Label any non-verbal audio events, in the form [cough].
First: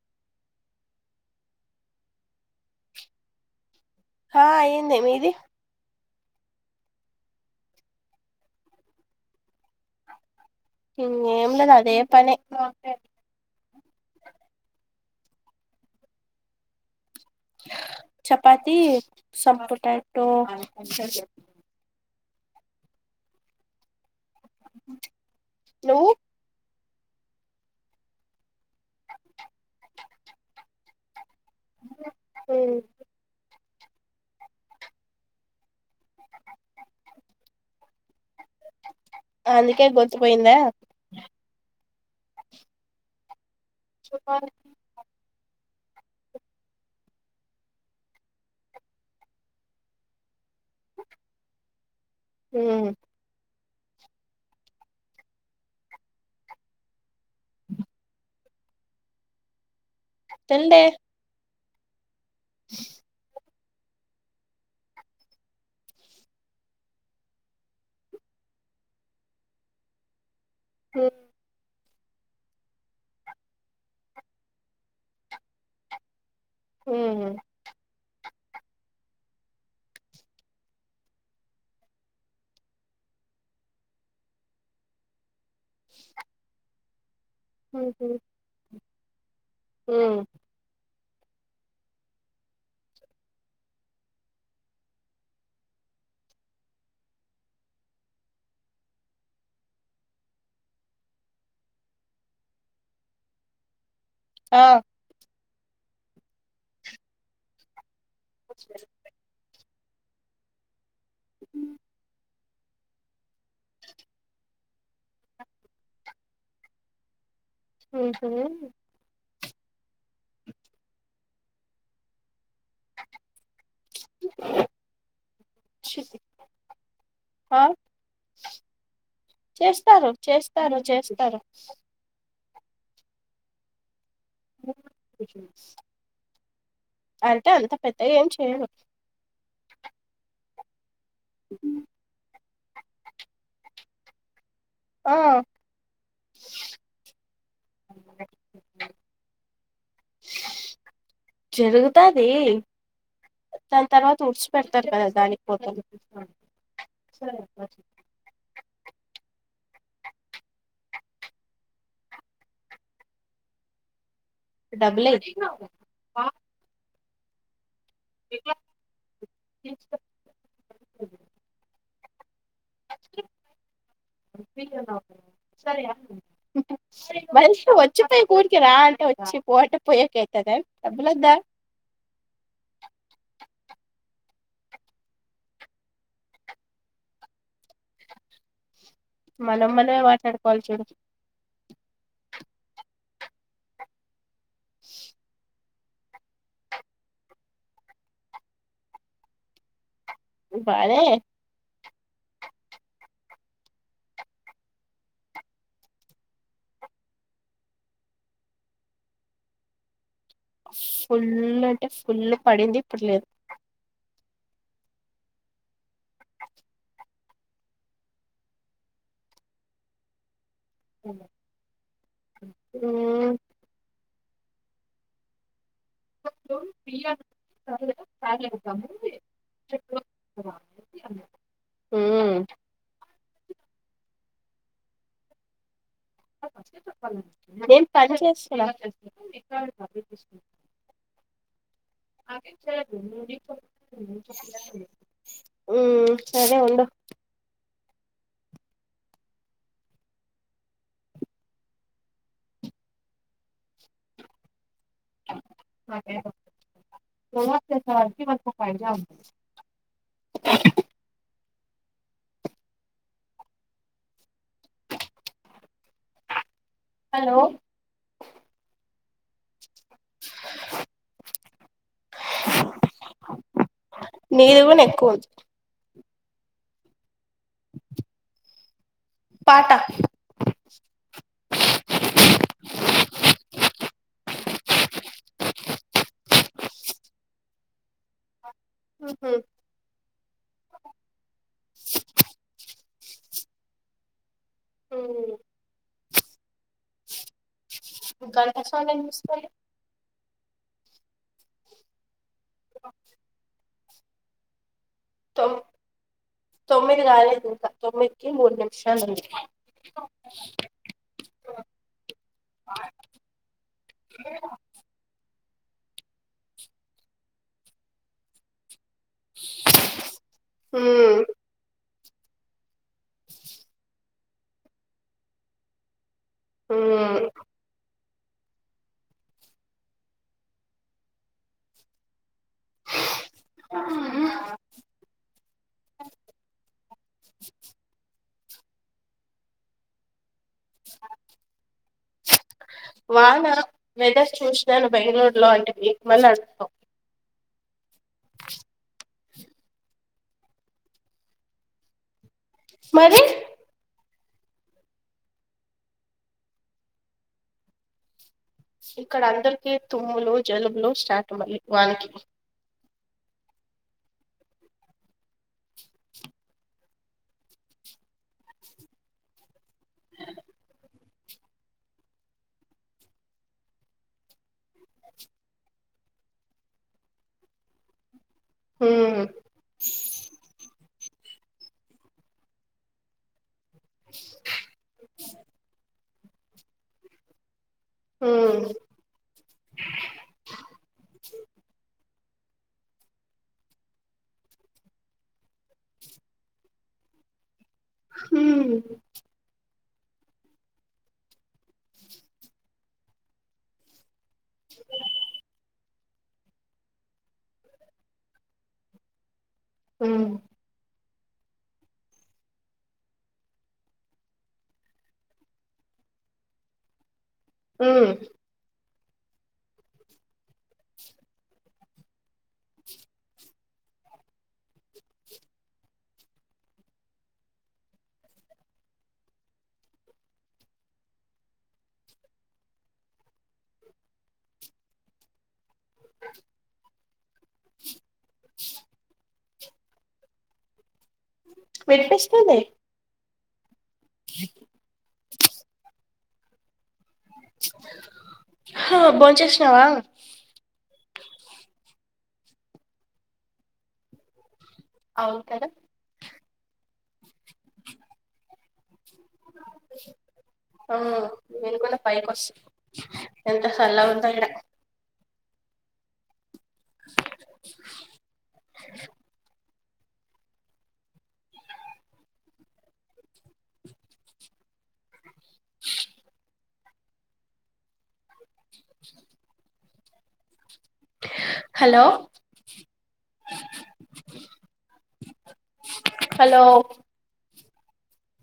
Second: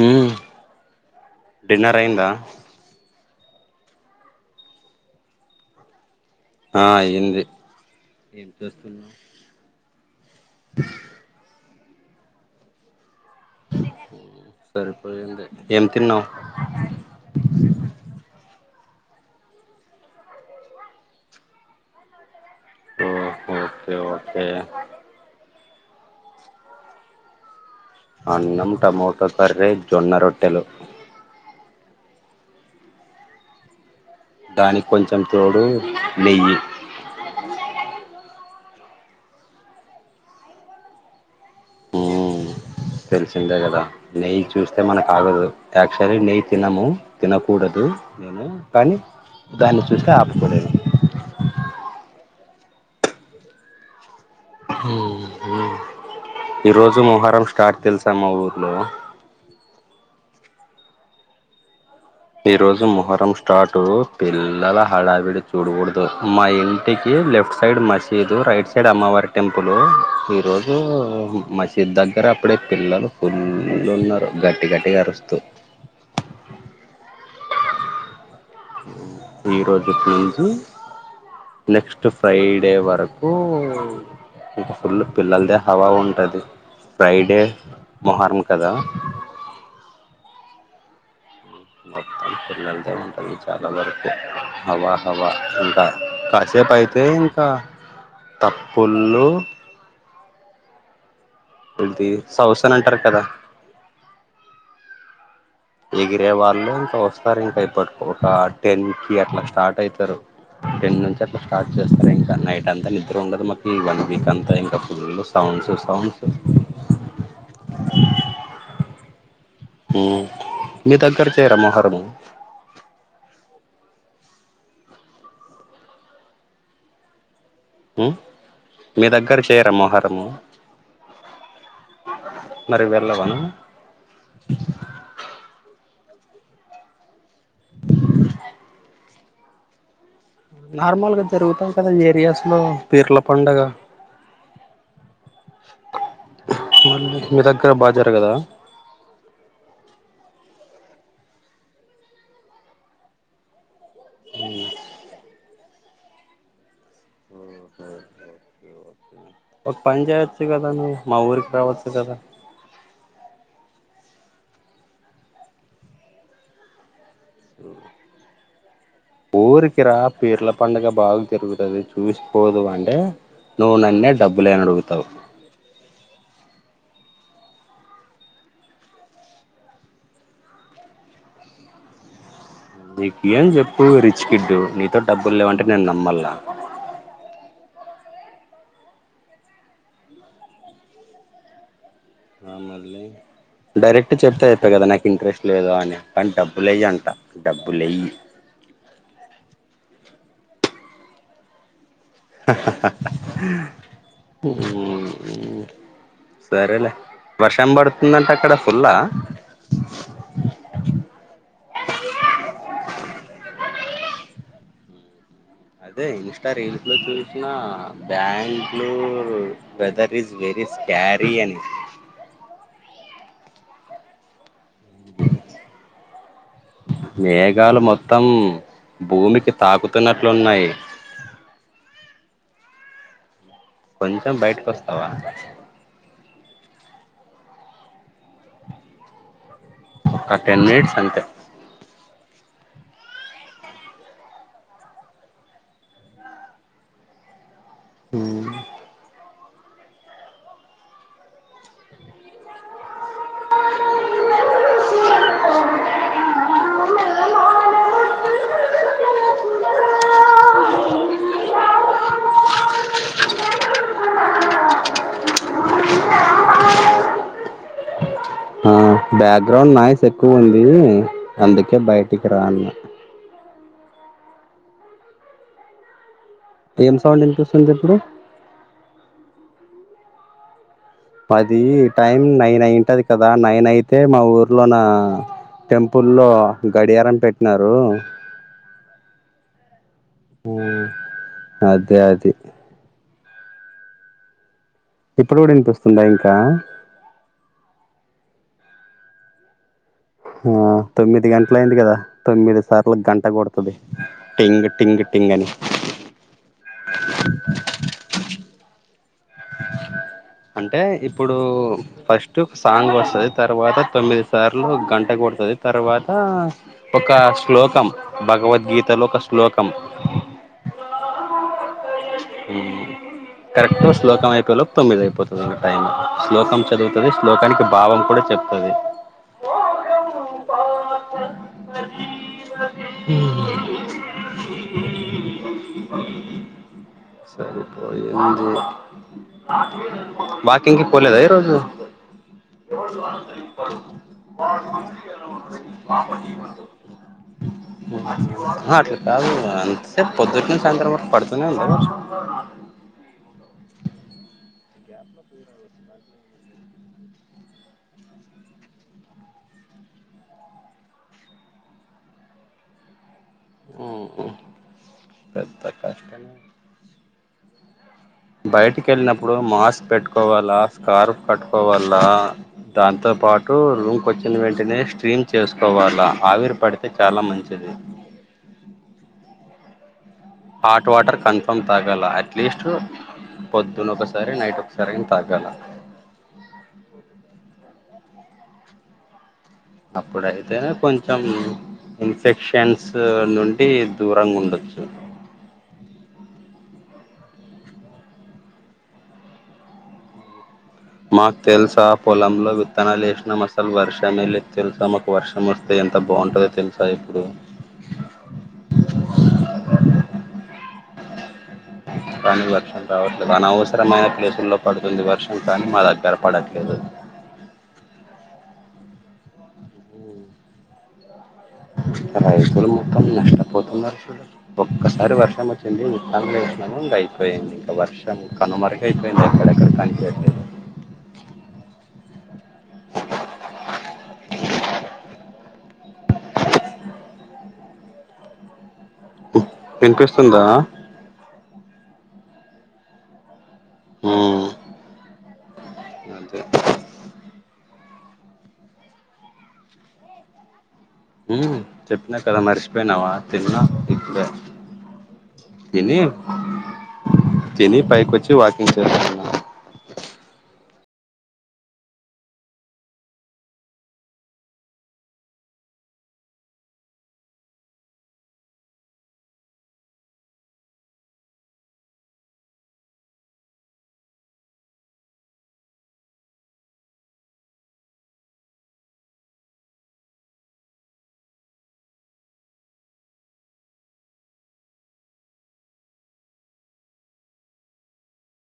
మ్ dinner అయిందా హా అయిందా మీది ఆ అయింది ఏం చేస్తున్నవ్ ఇంగేం లేదు అదే పని ఊ సరిపోయింది ఏం తిన్నావ్. Chapati some potato. ఓ ఓకే ఓకే ఓకే నువ్వు అన్నం టమోటో కర్రీ జొన్న రొట్టెలు. ఓకే దానికి కొంచెం తోడూ నెయ్యి అందుకే గొంతు పొయిందా ఊమ్ తెలిసిందే గదా నెయ్యి చూస్తే మనక్ ఆగదు. యాక్చువలి నెయ్యి తినము తినకూడదు మే ము కాని దాన్ని చూస్తే ఆపుకోలేను. ఊ ఊహు ఈ రోజు మొహరం స్టార్ట్ తెలుసా మా ఊర్లో. తెల్దే ఈ రోజు మొహరం ష్ స్టార్టు పిల్లల హడావిడి చూడకూడదు మా ఇంటికి లెఫ్ట్ సైడ్ మసీదు రైట్ స్ సైడ్ అమ్మవారి టెంపులు ఈ రోజ్ జూ మసీద్ దగ్గరా అప్పుడే పిల్లలు ఫుల్లుగ ఉన్నరు గట్టి గట్టిగా అరుస్తు. ఊహు ఈరోజు ప్లీజు నెక్స్ట్ ఫ్రైడే వరకూ ఇటు ఫుల్లు పిల్లల్దే హవా ఉంటది ఫ్రైడే మొహరం కదా. హ్ము మొత్తం పిల్లల్ దే ఉంటది చాలా వరకు హవా హవా అంతా కాసేపై. తే ఇంకా తప్పుల్లు కుల్దీర్ సౌసాన్ అంటారు కదా. ఆ ఎగిరే వాళ్ళు ఇంకా వస్తారు ఇంకా ఇప్పట్ ఒకా టెన్. కీ అట్ల స్టార్ట్ అయితరు టెన్ నుంచి అట్ల స్టార్ట్ చేస్తారు ఇంకా నైట్ అంతా నిద్ నిద్ర ఉండదు మాకి వన్ వీక్ అంతా ఇంకా ఫుల్లు సౌండ్సు సౌండ్సు. అయితే ఊ మీ దగ్గర చేయరా మొహరము. చి ఆ మీ దగ్గర చేయరా చేస్తారు మొహరము చేస్తారు చేస్తారు. మరి వెళ్ళవా నువ్వు అంటే అంత పెద్దగా ఏం చెయను. నార్మల్గా జరుగుతాది కదా ఈ ఏరియాస్ లో పీర్ల పండగా. ఆ మళ్ళి మీ దగ్గర బాగ జరగదా. జరుగుతాదీ దాని తర్వాత ఊడ్చి పెడతారు కదా దానిక్ పోతాం. ఒక పనిచేయొచ్చు గదా నువ్వు మా ఊరికి రావచ్చు గదా. డబ్బులే అడిగినావు నువ్ అ [unintelligible] ఊరికి రా పీర్ల పండగ బాగ జరుగుతది చూసిపోదు గాని అంటే నువ్వు నన్నే డబ్బు లేయి అని అడుగుతవు సరే మరి వచ్చిపోయి [unintelligible] కూడికి రా అంటె వచ్చి పో అంటే పోయేకి అయితదా డబ్బులొద్దా నీకి ఇయి అని చెప్పు రిచ్ కిడ్డు నీతో డబ్బులు లేవంటే నేను నమ్మల్లా మనం మనమే మాట్లాడుకోవాలి చూడు మళ్లి డైరెక్ట్ చెప్తే ఐపాయే కదా నాకు ఇంట్రెస్ట్ లేదు అని కానీ డబ్బు లేయి అంట డబ్బులెయ్యి బానే [unintelligible] సరేలే వర్షం పడుతుందంట అక్కడ ఫుల్లా ఫుల్ అంటే ఫుల్లు పడింది ఇప్పుడు లేదు అదే ఇన్స్టా రీల్స్ లో చూసిన బ్యాంట్లు వెదర్ ఇస్ వెరీ క్యారియన్ ఉ మేఘాలు మొత్తం భూమికి తాకుతున్నట్లున్నయి ఉమ్ కొంచెం బయటకి వస్తవా నేను పని చేస్తున్నా ఒక టెన్ మినిట్స్ అంతే ఉమ్ సరే ఉండు ఉమ్ [inaudible] హలో ఆ బ్యాక్గ్రౌండ్ నాయిస్ ఎక్కువుంది అందుకే బయటికి రా అన్న మీదు కూడా ఎక్కువుంది ఏం సౌండ్ వినిపీ పాట పది టైం నైన్ అయింటది కదా నైన్ అయితే మా ఊర్లో నా టెంపుల్లో గడియారం పెట్టినారు హూ హమ్ ఉం అదే అది ఇప్పుడు కూడా వినిపిస్తుందా ఇంకా గంట సౌండ్ వినిపిస్థలే ఆ తొమ్మిది గంటలు అయింది కదా తొమ్మిది సార్లు గంట కొడుతది టింగ్ టింగ్ టింగ్ తొ అని తొమ్మిది కాలేదు ఇంకా తొమ్మిదికిి మూడు నిమిషాలు ఉంది అంటే ఇప్పుడు ఫస్ట్ సాంగ్ వస్తది తర్వాత తొమ్మిది సార్లు గంట కొడుతుది తర్వాత ఒక శ్లోకం భగవతగిత లో ఒక శ్లోకం ఉమ్ కరెక్ట్ శ్లోకం అయిపోయలోపు తొమ్మిది అయిపోతుంది ఇంకా టైమ్ శ్లోకం చదువుతది శ్లోకానికి భావం కూడా చెప్తది మ్మ్ సరిపోయింది వాకింగ్ కి పోలేదా ఈ రోజు వాన వెదర్ చూసినాను బెంగళూరు లో అంటివి మళ్ళీ అడుగుతావ్ అట్లా కాదు అంతే పొద్దుటి నుంచి సాయంత్రం వరకు పడుతునే ఉంది వర్షం మరి ఇక్కడ అందరికి తుమ్ములు జలుములు స్టార్ట్ మళ్ళీ వానాకి ఉమ్ పెద్ద కష్టమే బయటికి వెళ్ళినప్పుడు మాస్క్ పెట్టుకోవాలా స్కార్ఫ్ కట్టుకోవాల్ల దాంతో పాటు రూమ్ కి వచ్చిన వెంటనే స్ట్రీమ్ చేసుకోవాలా ఆవిరి పడితే చాలా మంచిది ఉమ్ హాట్ వాటర్ కన్ఫర్మ్ తగల అట్లెస్ట్ పొద్దున్న ఒకసారి నైట్ ఒకసారి అయిన తాగాల హ్మ్మ్ అప్పుడైతేనే కొంచెం ఇన్ఫెక్షన్స్ నుండి దూరంగా ఉండొచ్చు ఉమ్ మాకు తెలుసా పొలంలో విత్తనాలు వేసినాం అసలు వర్షమే లేదు తెలుసా మాకు వర్షం వస్తే ఎంత ఎంత బావుంటాదో తెలుసా ఇప్పుడు ఉమ్ కానీ వర్షం రావట్లేదు అనవసరమైన ప్లేసుల్లో పడుతుంది వర్షం కానీ మా దగ్గర పడట్లేదు ఉమ్ రైతులు మొత్తం నష్టపోతున్నారు చూడ ఒక్కసారి వర్షం వచ్చింది విత్తనాలు వేసినాం ఇంకా అయిపోయింది ఇంగా వర్షం కనుమరుగు అపోయింది వినిపిస్తుందా వినిపిస్తుంది అంతే హా బోన్ చేసినవా ఉమ్ చెప్పినా కదా మరిచిపోయినావా తిన్నా ఇప్పుడే అవును కదా తిని తిని పైకి వచ్చి వాకింగ్ చేస్తా ఆ నన్ కూడాన పైకి వస్త ఎంత సల్లగా ఉందో ఇడా హలో హలో